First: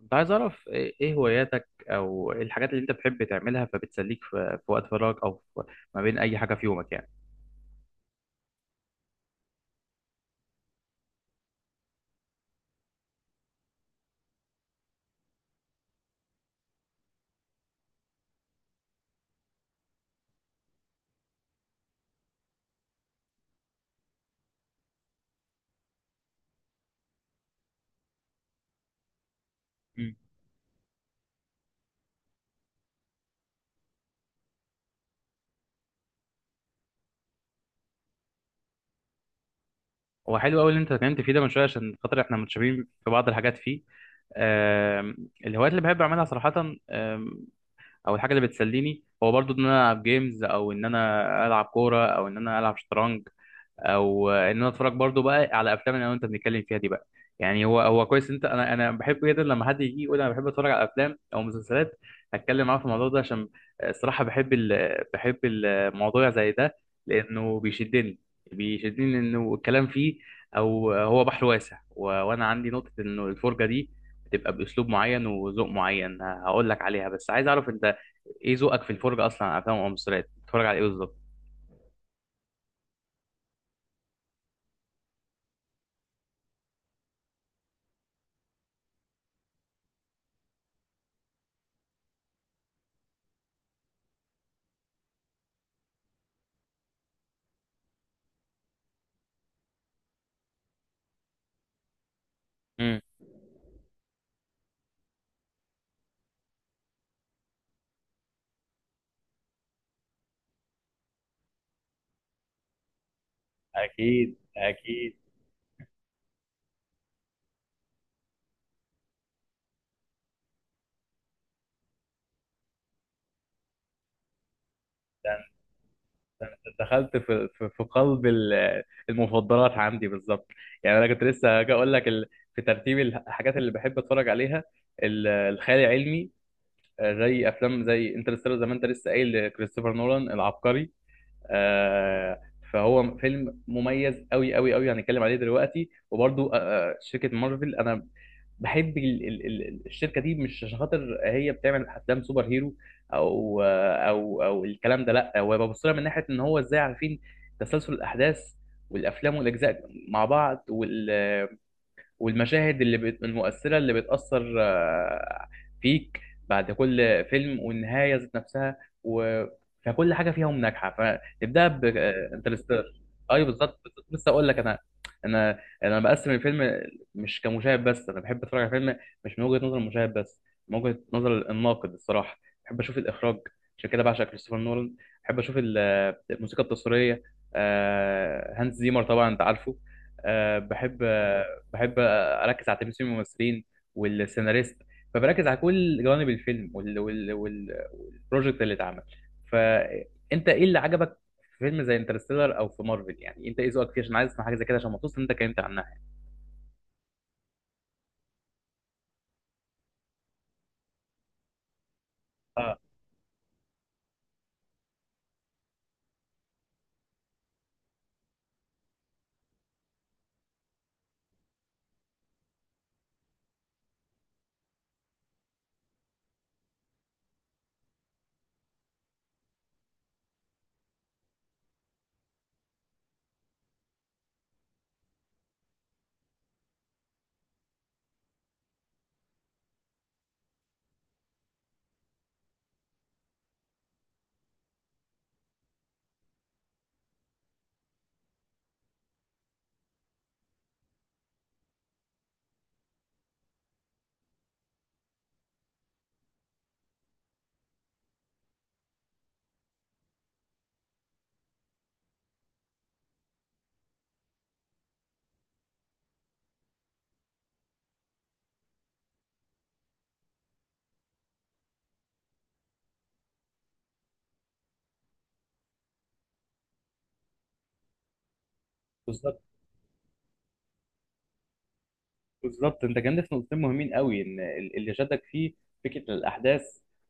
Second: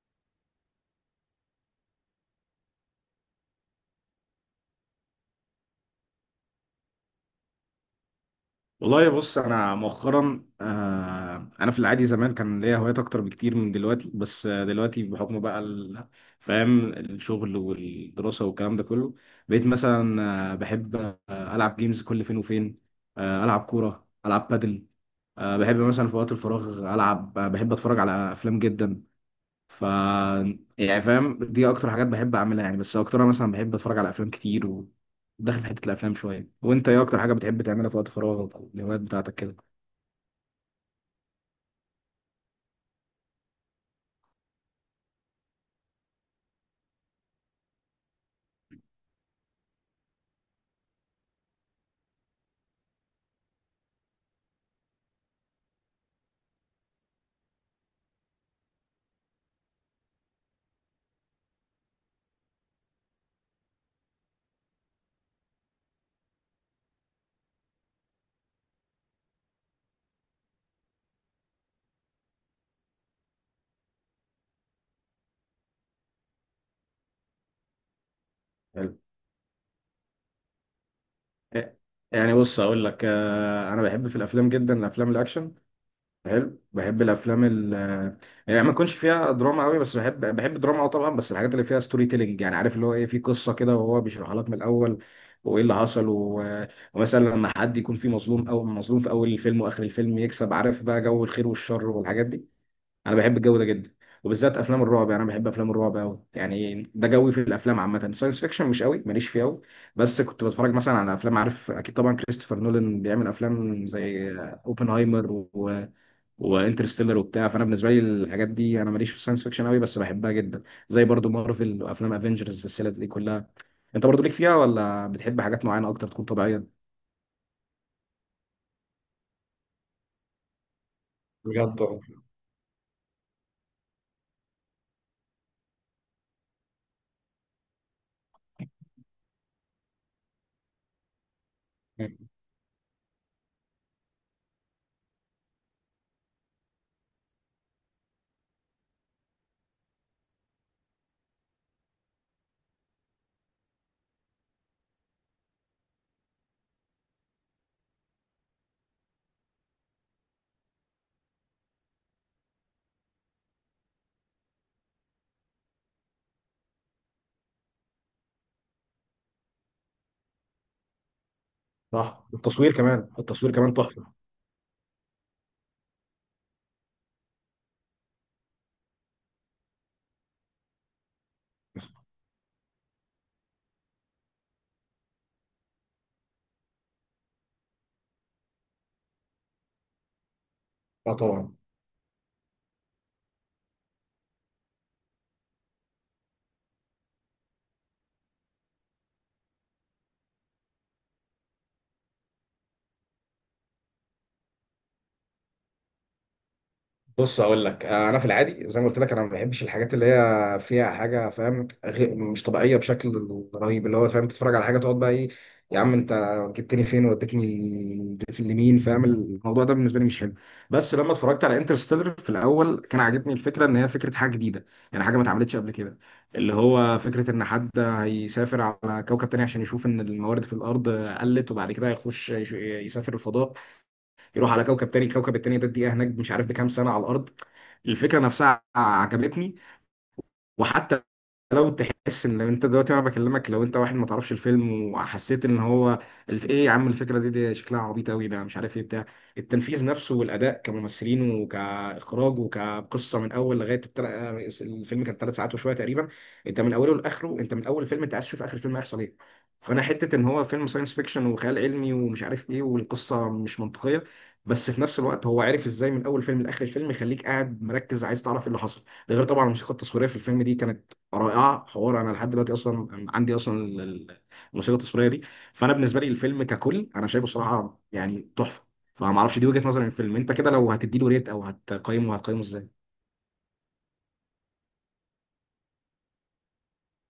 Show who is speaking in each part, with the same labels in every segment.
Speaker 1: كنت عايز أعرف إيه هواياتك أو إيه الحاجات اللي أنت بتحب تعملها فبتسليك في وقت فراغك أو في ما بين أي حاجة في يومك يعني.
Speaker 2: والله، بص، انا مؤخرا آه انا في العادي زمان كان ليا هوايات اكتر بكتير من دلوقتي، بس دلوقتي بحكم بقى فاهم الشغل والدراسه والكلام ده كله. بقيت مثلا بحب، العب جيمز كل فين وفين، العب كوره، العب بادل، بحب مثلا في وقت الفراغ العب، بحب اتفرج على افلام جدا. ف
Speaker 1: مم.
Speaker 2: يعني فاهم، دي اكتر حاجات بحب اعملها يعني، بس اكترها مثلا بحب اتفرج على افلام كتير وداخل في حته الافلام شويه. وانت، ايه اكتر حاجه بتحب تعملها في وقت فراغك او الهوايات بتاعتك كده؟
Speaker 1: هو حلو أوي اللي أنت اتكلمت فيه ده من شوية عشان خاطر إحنا متشابهين في بعض الحاجات فيه. آم، الهوايات اللي بحب أعملها صراحة، آم، أو الحاجة اللي بتسليني هو برضو إن أنا ألعب جيمز أو إن أنا ألعب كورة أو إن أنا ألعب شطرنج، او ان انا اتفرج برضو بقى على افلام اللي انا وانت بنتكلم فيها دي بقى. يعني هو كويس، انت انا بحب جدا لما حد يجي يقول انا بحب اتفرج على افلام او مسلسلات اتكلم معاه في الموضوع ده، عشان الصراحه بحب بحب الموضوع زي ده لانه بيشدني. بيشدني لانه الكلام فيه او هو بحر واسع وانا عندي نقطه انه الفرجه دي بتبقى باسلوب معين وذوق معين، هقول لك عليها بس عايز اعرف انت ايه ذوقك في
Speaker 2: حلو.
Speaker 1: الفرجه، اصلا على افلام او مسلسلات بتتفرج على ايه بالظبط.
Speaker 2: إيه، يعني بص اقول لك، انا بحب في الافلام جدا الافلام الاكشن. حلو، بحب الافلام يعني ما يكونش فيها دراما قوي، بس بحب الدراما اه طبعا، بس الحاجات اللي فيها ستوري تيلينج، يعني عارف اللي هو ايه، في قصه كده وهو بيشرحها لك من الاول وايه اللي حصل ومثلا لما حد يكون فيه مظلوم، او مظلوم في اول الفيلم واخر الفيلم يكسب. عارف بقى جو الخير والشر والحاجات دي.
Speaker 1: مم.
Speaker 2: انا بحب الجو ده جدا، وبالذات افلام الرعب. يعني انا بحب افلام الرعب قوي، يعني ده جوي في الافلام عامه. ساينس فيكشن مش قوي، ماليش فيه قوي، بس كنت بتفرج مثلا على افلام. عارف اكيد طبعا كريستوفر نولان بيعمل افلام زي
Speaker 1: أكيد أكيد.
Speaker 2: اوبنهايمر وانترستيلر وبتاع. فانا بالنسبه لي الحاجات دي، انا ماليش في الساينس فيكشن قوي، بس بحبها جدا. زي برضو مارفل وافلام افنجرز السلسله دي كلها. انت برضو ليك فيها، ولا بتحب حاجات معينه اكتر تكون طبيعيه؟
Speaker 1: دخلت في في قلب المفضلات عندي بالظبط. يعني انا كنت لسه هاجي
Speaker 2: بجد
Speaker 1: اقول
Speaker 2: طبعا.
Speaker 1: لك في ترتيب الحاجات اللي بحب اتفرج عليها، الخيال العلمي. زي افلام زي انترستيلر، زي ما انت لسه قايل لكريستوفر نولان العبقري. آه، فهو فيلم مميز قوي قوي قوي، هنتكلم عليه دلوقتي. وبرضو، شركة مارفل، انا بحب الشركه دي مش عشان خاطر هي بتعمل افلام سوبر هيرو او الكلام ده، لا، هو ببص لها من ناحيه ان هو ازاي عارفين تسلسل الاحداث والافلام والاجزاء مع بعض، والمشاهد المؤثرة اللي بتأثر فيك بعد كل فيلم، والنهاية ذات نفسها، و... فكل حاجة فيهم ناجحة. فنبدأ ب
Speaker 2: صح، التصوير
Speaker 1: انترستيلر.
Speaker 2: كمان،
Speaker 1: أيوه
Speaker 2: التصوير كمان
Speaker 1: بالظبط بالظبط.
Speaker 2: تحفه.
Speaker 1: لسه أقول لك، أنا بقسم الفيلم مش كمشاهد بس، أنا بحب أتفرج على فيلم مش من وجهة نظر المشاهد بس، من وجهة نظر الناقد الصراحة. بحب أشوف الإخراج، عشان كده بعشق كريستوفر نولان. بحب أشوف الموسيقى التصويرية، هانس زيمر طبعا أنت عارفه. آه، بحب
Speaker 2: اه
Speaker 1: آه،
Speaker 2: طبعا.
Speaker 1: بحب اركز على تمثيل الممثلين والسيناريست، فبركز على كل جوانب الفيلم والبروجكت اللي اتعمل. فانت ايه اللي عجبك في فيلم زي انترستيلر او في مارفل، يعني انت ايه ذوقك فيه؟ عشان عايز اسمع حاجه زي كده، عشان مبسوط ان انت اتكلمت عنها.
Speaker 2: بص اقول لك، انا في العادي زي ما قلت لك انا ما بحبش الحاجات اللي هي فيها حاجه فاهم مش طبيعيه
Speaker 1: اه.
Speaker 2: بشكل رهيب، اللي هو فاهم تتفرج على حاجه تقعد بقى ايه، يا عم انت جبتني فين وديتني في اليمين؟ فاهم، الموضوع ده بالنسبه لي مش حلو. بس لما اتفرجت على انترستيلر في الاول، كان عاجبني الفكره ان هي فكره حاجه جديده، يعني حاجه ما اتعملتش قبل كده. اللي هو فكره ان حد هيسافر على كوكب تاني عشان يشوف ان الموارد في الارض قلت، وبعد كده هيخش يسافر الفضاء، يروح على كوكب تاني. الكوكب التاني ده الدقيقه هناك مش عارف بكام سنه على الارض. الفكره نفسها عجبتني. وحتى لو تحس ان، لو انت دلوقتي وانا بكلمك لو انت واحد ما تعرفش الفيلم وحسيت ان هو ايه يا عم الفكره دي شكلها عبيط قوي ده مش عارف ايه، بتاع التنفيذ نفسه والاداء كممثلين وكاخراج وكقصه من اول لغايه الفيلم كان ثلاث ساعات وشويه تقريبا. انت من اوله لاخره، انت من اول الفيلم انت عايز تشوف اخر الفيلم هيحصل ايه. فانا حته ان هو فيلم ساينس فيكشن وخيال علمي ومش عارف ايه، والقصه مش منطقيه، بس في نفس الوقت هو عارف ازاي من اول فيلم لاخر الفيلم يخليك قاعد مركز عايز تعرف ايه اللي حصل. ده غير طبعا الموسيقى التصويريه في الفيلم دي كانت رائعه. حوار انا لحد دلوقتي اصلا عندي اصلا الموسيقى التصويريه دي. فانا بالنسبه لي الفيلم ككل انا شايفه صراحه يعني تحفه. فما اعرفش،
Speaker 1: بالظبط
Speaker 2: دي وجهه نظري للفيلم. انت كده لو هتديله ريت او هتقيمه، هتقيمه ازاي؟
Speaker 1: بالظبط. انت كان في نقطتين مهمين قوي ان اللي شدك فيه فكره الاحداث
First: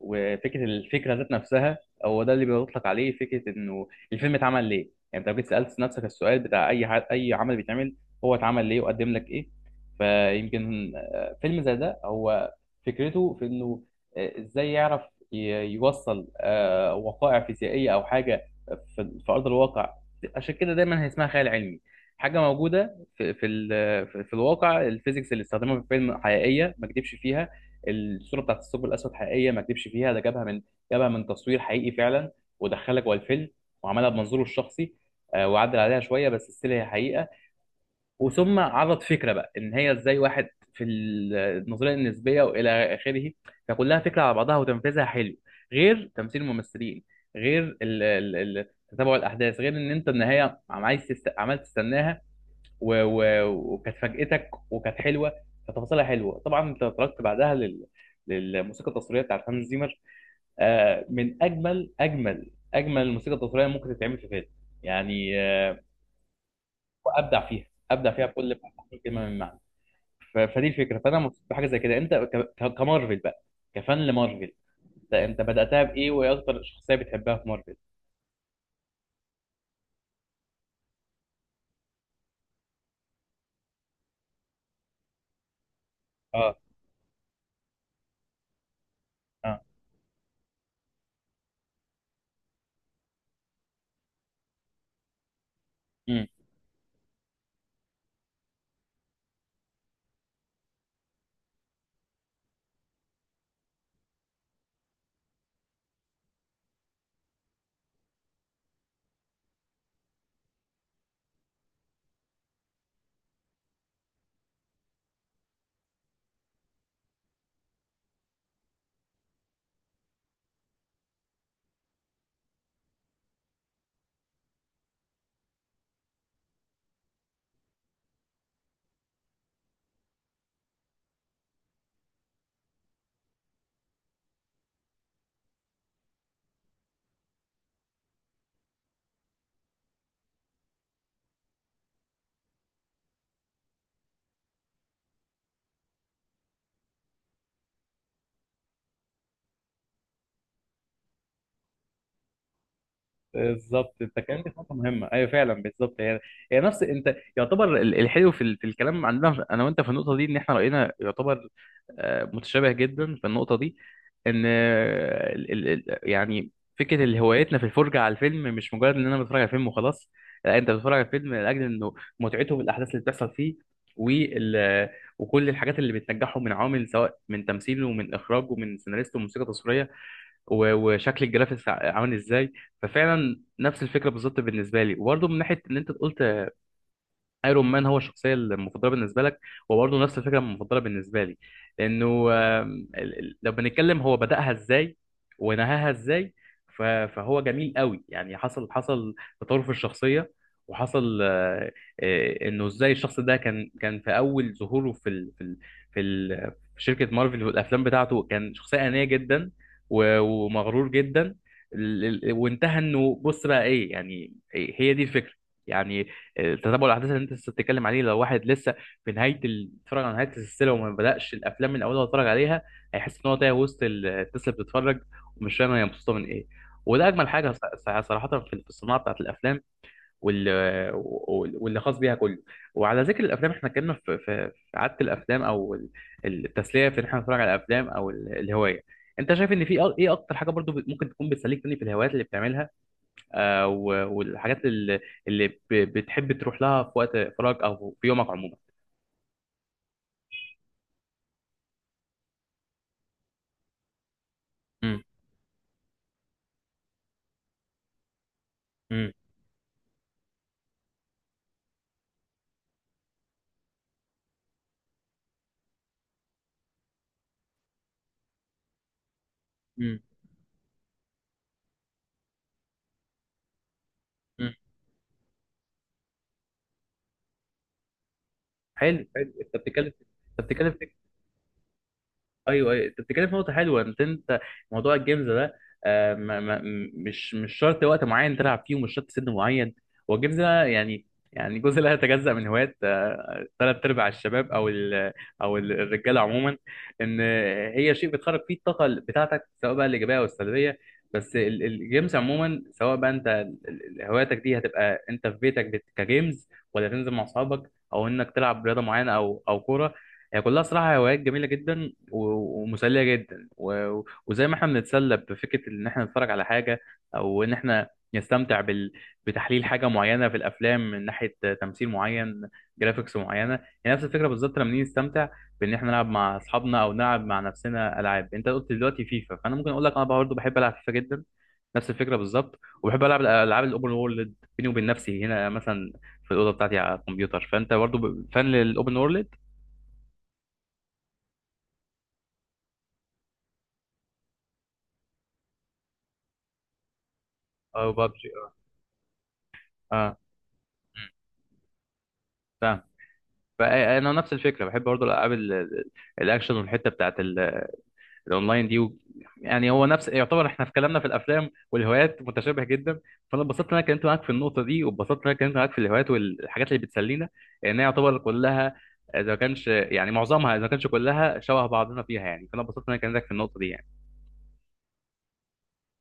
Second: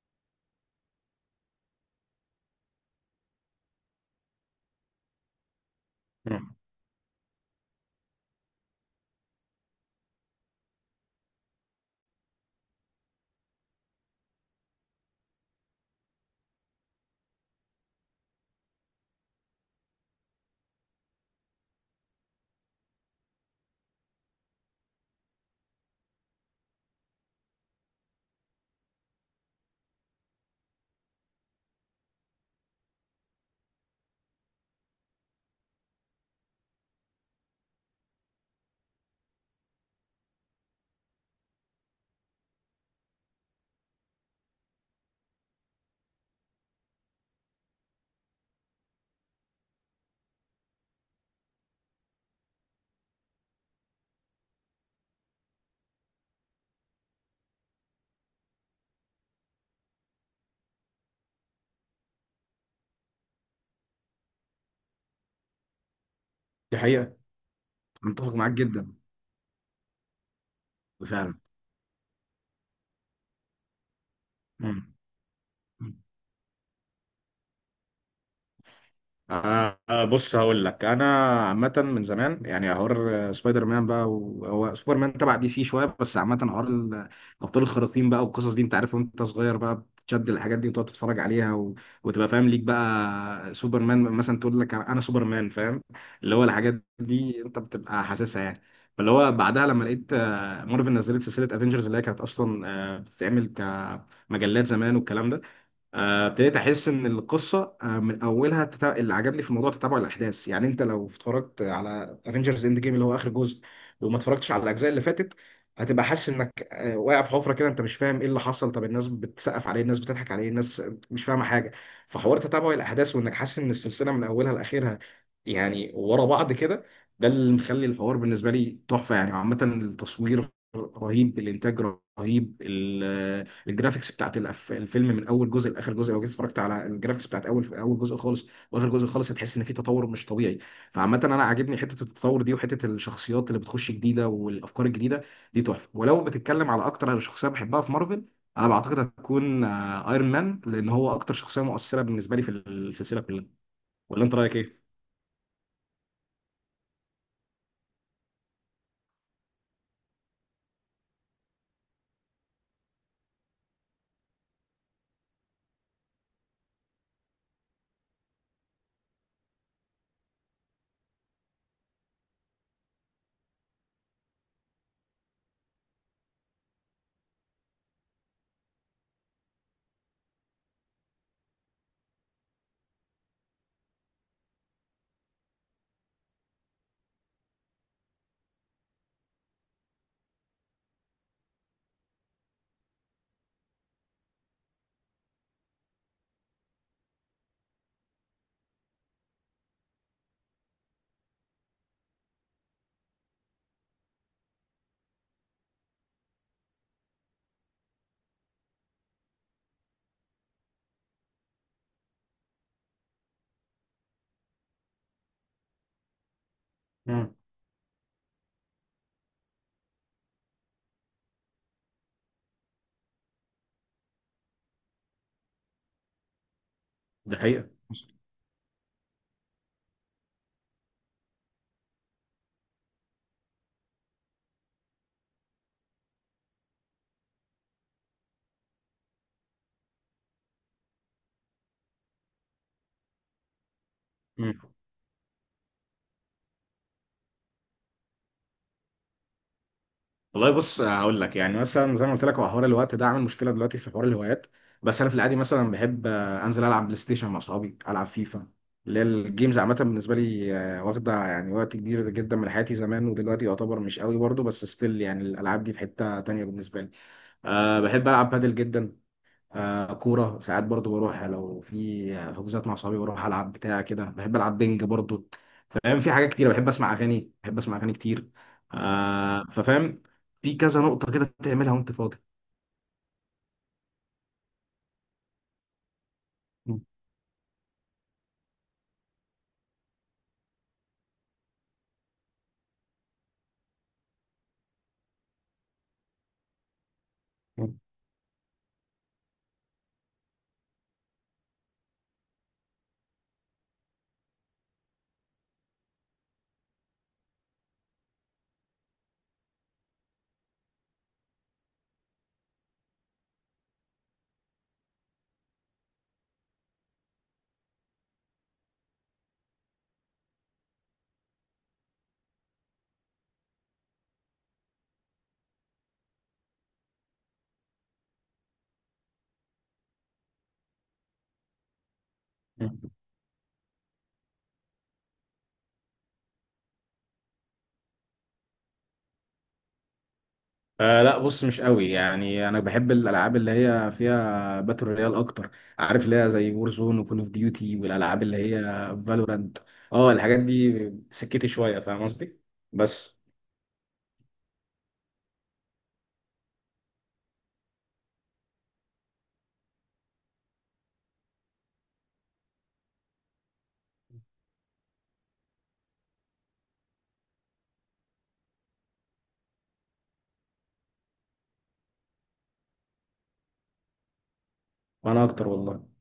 Speaker 1: وفكره الفكره ذات نفسها. هو ده اللي بيطلق عليه فكره انه الفيلم اتعمل ليه. يعني انت لو جيت سالت نفسك السؤال
Speaker 2: مم.
Speaker 1: بتاع اي اي عمل بيتعمل هو اتعمل ليه وقدم لك ايه. فيمكن فيلم زي ده هو فكرته في انه ازاي يعرف ي- يوصل وقائع فيزيائيه او حاجه في ارض الواقع. عشان كده دايما هي اسمها خيال علمي، حاجه موجوده في في ال- في في الواقع. الفيزيكس اللي استخدمها في الفيلم حقيقيه، ما كدبش فيها. الصوره بتاعت الثقب الاسود حقيقيه، ما كدبش فيها، ده جابها من تصوير حقيقي فعلا، ودخلها جوه الفيلم وعملها بمنظوره الشخصي، وعدل عليها شويه بس ستيل هي حقيقه. وثم عرض فكره بقى ان هي ازاي واحد في النظريه النسبيه والى اخره. فكلها فكره على بعضها، وتنفيذها حلو، غير تمثيل الممثلين، غير تتابع الاحداث، غير ان انت النهايه عايز عمال تستناها، و... و... وكانت فاجأتك وكانت حلوه. فتفاصيلها حلوه. طبعا انت تركت بعدها للموسيقى التصويريه بتاعت هانز زيمر، آه، من اجمل اجمل اجمل الموسيقى التصويريه ممكن تتعمل في فيلم. يعني آه،
Speaker 2: دي حقيقه.
Speaker 1: ابدع فيها، ابدع
Speaker 2: أنا
Speaker 1: فيها
Speaker 2: متفق معاك
Speaker 1: بكل
Speaker 2: جدا.
Speaker 1: كلمه من معنى. فدي الفكره، فانا
Speaker 2: فعلا.
Speaker 1: مبسوط بحاجه زي كده. انت كمارفل بقى، كفان لمارفل، انت بداتها
Speaker 2: مم.
Speaker 1: بايه، وايه اكتر شخصيه بتحبها في مارفل؟
Speaker 2: بص هقول لك انا، عامه من زمان يعني حوار سبايدر مان بقى وهو سوبر مان تبع دي سي شويه. بس عامه
Speaker 1: اه.
Speaker 2: حوار الابطال الخارقين بقى والقصص دي، انت عارف وانت صغير بقى بتشد الحاجات دي وتقعد تتفرج عليها، و... وتبقى فاهم ليك بقى سوبر مان مثلا، تقول لك انا سوبر مان. فاهم،
Speaker 1: اه
Speaker 2: اللي هو الحاجات دي انت بتبقى حاسسها يعني. فاللي هو بعدها لما لقيت مارفل نزلت سلسله افنجرز، اللي هي كانت اصلا بتتعمل كمجلات زمان والكلام ده، ابتديت احس ان القصه من اولها اللي عجبني في الموضوع تتابع الاحداث. يعني انت لو اتفرجت على افنجرز اند جيم، اللي هو اخر جزء، وما اتفرجتش على الاجزاء اللي فاتت، هتبقى حاسس انك واقع في حفره كده، انت مش فاهم ايه اللي حصل، طب الناس بتسقف عليه، الناس بتضحك عليه، الناس مش فاهمه حاجه. فحوار تتابع الاحداث، وانك حاسس ان السلسله من اولها لاخرها يعني ورا بعض كده، ده اللي مخلي الحوار بالنسبه لي تحفه. يعني عامه التصوير رهيب، الانتاج رهيب، الجرافيكس بتاعت الفيلم من اول جزء لاخر جزء. لو جيت اتفرجت على الجرافيكس بتاعت اول اول جزء خالص واخر جزء خالص، هتحس ان في تطور مش طبيعي. فعامه انا عاجبني حته التطور دي، وحته الشخصيات اللي بتخش جديده والافكار الجديده دي تحفه. ولو بتتكلم على اكتر على شخصيه بحبها في مارفل، انا بعتقد هتكون ايرون مان، لان هو اكتر شخصيه مؤثره بالنسبه لي في السلسله كلها.
Speaker 1: بالظبط. انت
Speaker 2: ولا انت
Speaker 1: كلمت في
Speaker 2: رايك
Speaker 1: نقطه
Speaker 2: ايه؟
Speaker 1: مهمه، ايوه فعلا بالظبط. هي نفس، انت يعتبر الحلو في في الكلام عندنا انا وانت في النقطه دي، ان احنا راينا يعتبر متشابه جدا في النقطه دي. ان يعني فكره اللي هوايتنا في الفرجه على الفيلم مش مجرد ان انا بتفرج على فيلم وخلاص، لا، انت بتتفرج على الفيلم لاجل انه متعته بالاحداث اللي بتحصل فيه، وال وكل الحاجات اللي بتنجحه من عوامل، سواء من تمثيله ومن اخراجه ومن سيناريسته وموسيقى تصويريه، وشكل الجرافيكس عامل ازاي. ففعلا نفس الفكره بالظبط بالنسبه لي. وبرضه من ناحيه ان انت قلت ايرون مان هو الشخصيه المفضله بالنسبه لك، وبرضه نفس الفكره المفضله بالنسبه لي، لانه لو بنتكلم هو بداها ازاي ونهاها ازاي. فهو جميل قوي. يعني حصل تطور في الشخصيه، وحصل انه ازاي الشخص ده كان في اول ظهوره في, ال في شركه مارفل والافلام بتاعته كان شخصيه انانيه جدا ومغرور جدا. وانتهى انه بص بقى ايه يعني. هي دي الفكره، يعني تتابع الاحداث اللي انت
Speaker 2: مم.
Speaker 1: لسه بتتكلم عليه. لو واحد لسه في نهايه بيتفرج على نهايه السلسله وما بداش الافلام من اولها واتفرج عليها، هيحس ان هو تايه وسط الناس اللي بتتفرج، ومش فاهم هي مبسوطه من ايه. وده اجمل
Speaker 2: ده
Speaker 1: حاجه
Speaker 2: حقيقة.
Speaker 1: صراحه في في الصناعه بتاعت الافلام وال- واللي خاص بيها كله. وعلى ذكر الافلام، احنا اتكلمنا في في في عاده الافلام او التسليه في ان احنا نتفرج على الافلام او الهوايه. انت شايف ان في ايه اكتر حاجه برضو ممكن تكون بتسليك تاني في الهوايات اللي بتعملها، والحاجات اللي بتحب تروح لها في وقت فراغ او في يومك عموما؟
Speaker 2: والله بص، هقول لك يعني مثلا زي ما قلت لك، هو حوار الوقت ده عامل مشكله دلوقتي في حوار الهوايات. بس
Speaker 1: مم.
Speaker 2: انا في العادي مثلا بحب، انزل العب بلاي ستيشن مع اصحابي، العب فيفا، اللي هي
Speaker 1: مم.
Speaker 2: الجيمز عامه بالنسبه لي. واخده يعني وقت كبير جدا من حياتي زمان، ودلوقتي يعتبر مش قوي برضه، بس ستيل يعني الالعاب دي في حته تانيه بالنسبه لي. بحب العب بادل جدا.
Speaker 1: مم.
Speaker 2: كورة ساعات برضو، بروح لو في حجوزات مع صحابي بروح ألعب بتاع كده. بحب
Speaker 1: مم.
Speaker 2: ألعب بينج برضو، فاهم، في حاجات كتير. بحب أسمع أغاني، بحب أسمع أغاني كتير.
Speaker 1: حلو حلو. انت بتتكلم،
Speaker 2: ففاهم،
Speaker 1: انت
Speaker 2: في
Speaker 1: بتتكلم
Speaker 2: كذا نقطة كده تعملها وأنت فاضي.
Speaker 1: ايوه ايوه، انت بتتكلم في نقطه حلوه. انت موضوع الجيمز ده، آه، ما... ما... مش شرط وقت معين تلعب فيه، ومش شرط سن معين. هو الجيمز ده يعني، يعني جزء لا يتجزأ من هوايات ثلاث ارباع الشباب او الرجاله عموما. ان هي شيء بتخرج فيه الطاقه بتاعتك سواء بقى الايجابيه او السلبيه. بس الجيمز عموما، سواء بقى انت هواياتك دي هتبقى انت في بيتك كجيمز، ولا تنزل مع اصحابك، او انك تلعب رياضه معينه او كوره. هي كلها صراحه هوايات جميله جدا ومسليه جدا، وزي ما احنا بنتسلى بفكره ان احنا نتفرج على حاجه او ان احنا نستمتع بال... بتحليل حاجه معينه في الافلام من ناحيه تمثيل معين، جرافيكس معينه، هي نفس الفكره بالظبط لما نيجي نستمتع بان احنا نلعب مع اصحابنا او نلعب مع نفسنا العاب. انت قلت دلوقتي فيفا، فانا ممكن اقول لك انا برضه بحب العب فيفا جدا، نفس الفكره بالظبط. وبحب العب الالعاب الاوبن وورلد بيني وبين نفسي هنا، مثلا في الاوضه بتاعتي على الكمبيوتر، فانت برضه فان للاوبن وورلد.
Speaker 2: لا، بص مش قوي، يعني انا بحب الالعاب اللي هي فيها باتل رويال اكتر، عارف اللي هي زي وور زون وكول اوف ديوتي
Speaker 1: اه
Speaker 2: والالعاب
Speaker 1: بابجي
Speaker 2: اللي
Speaker 1: اه.
Speaker 2: هي فالورانت. اه،
Speaker 1: اه.
Speaker 2: الحاجات دي.
Speaker 1: مم.
Speaker 2: سكتي شويه، فاهم قصدي،
Speaker 1: فاهم.
Speaker 2: بس.
Speaker 1: فانا نفس الفكره، بحب برضه الالعاب الاكشن والحته بتاعت الاونلاين دي يعني هو نفس يعتبر، احنا في كلامنا في الافلام والهوايات متشابه جدا. فانا اتبسطت ان انا اتكلمت معاك في النقطه دي، واتبسطت ان انا اتكلمت معاك في الهوايات والحاجات اللي بتسلينا، لان هي يعتبر كلها، اذا ما كانش يعني معظمها، اذا ما كانش كلها شبه بعضنا فيها يعني. فانا اتبسطت ان انا كلمتك في النقطه دي يعني.
Speaker 2: وانا اكتر والله.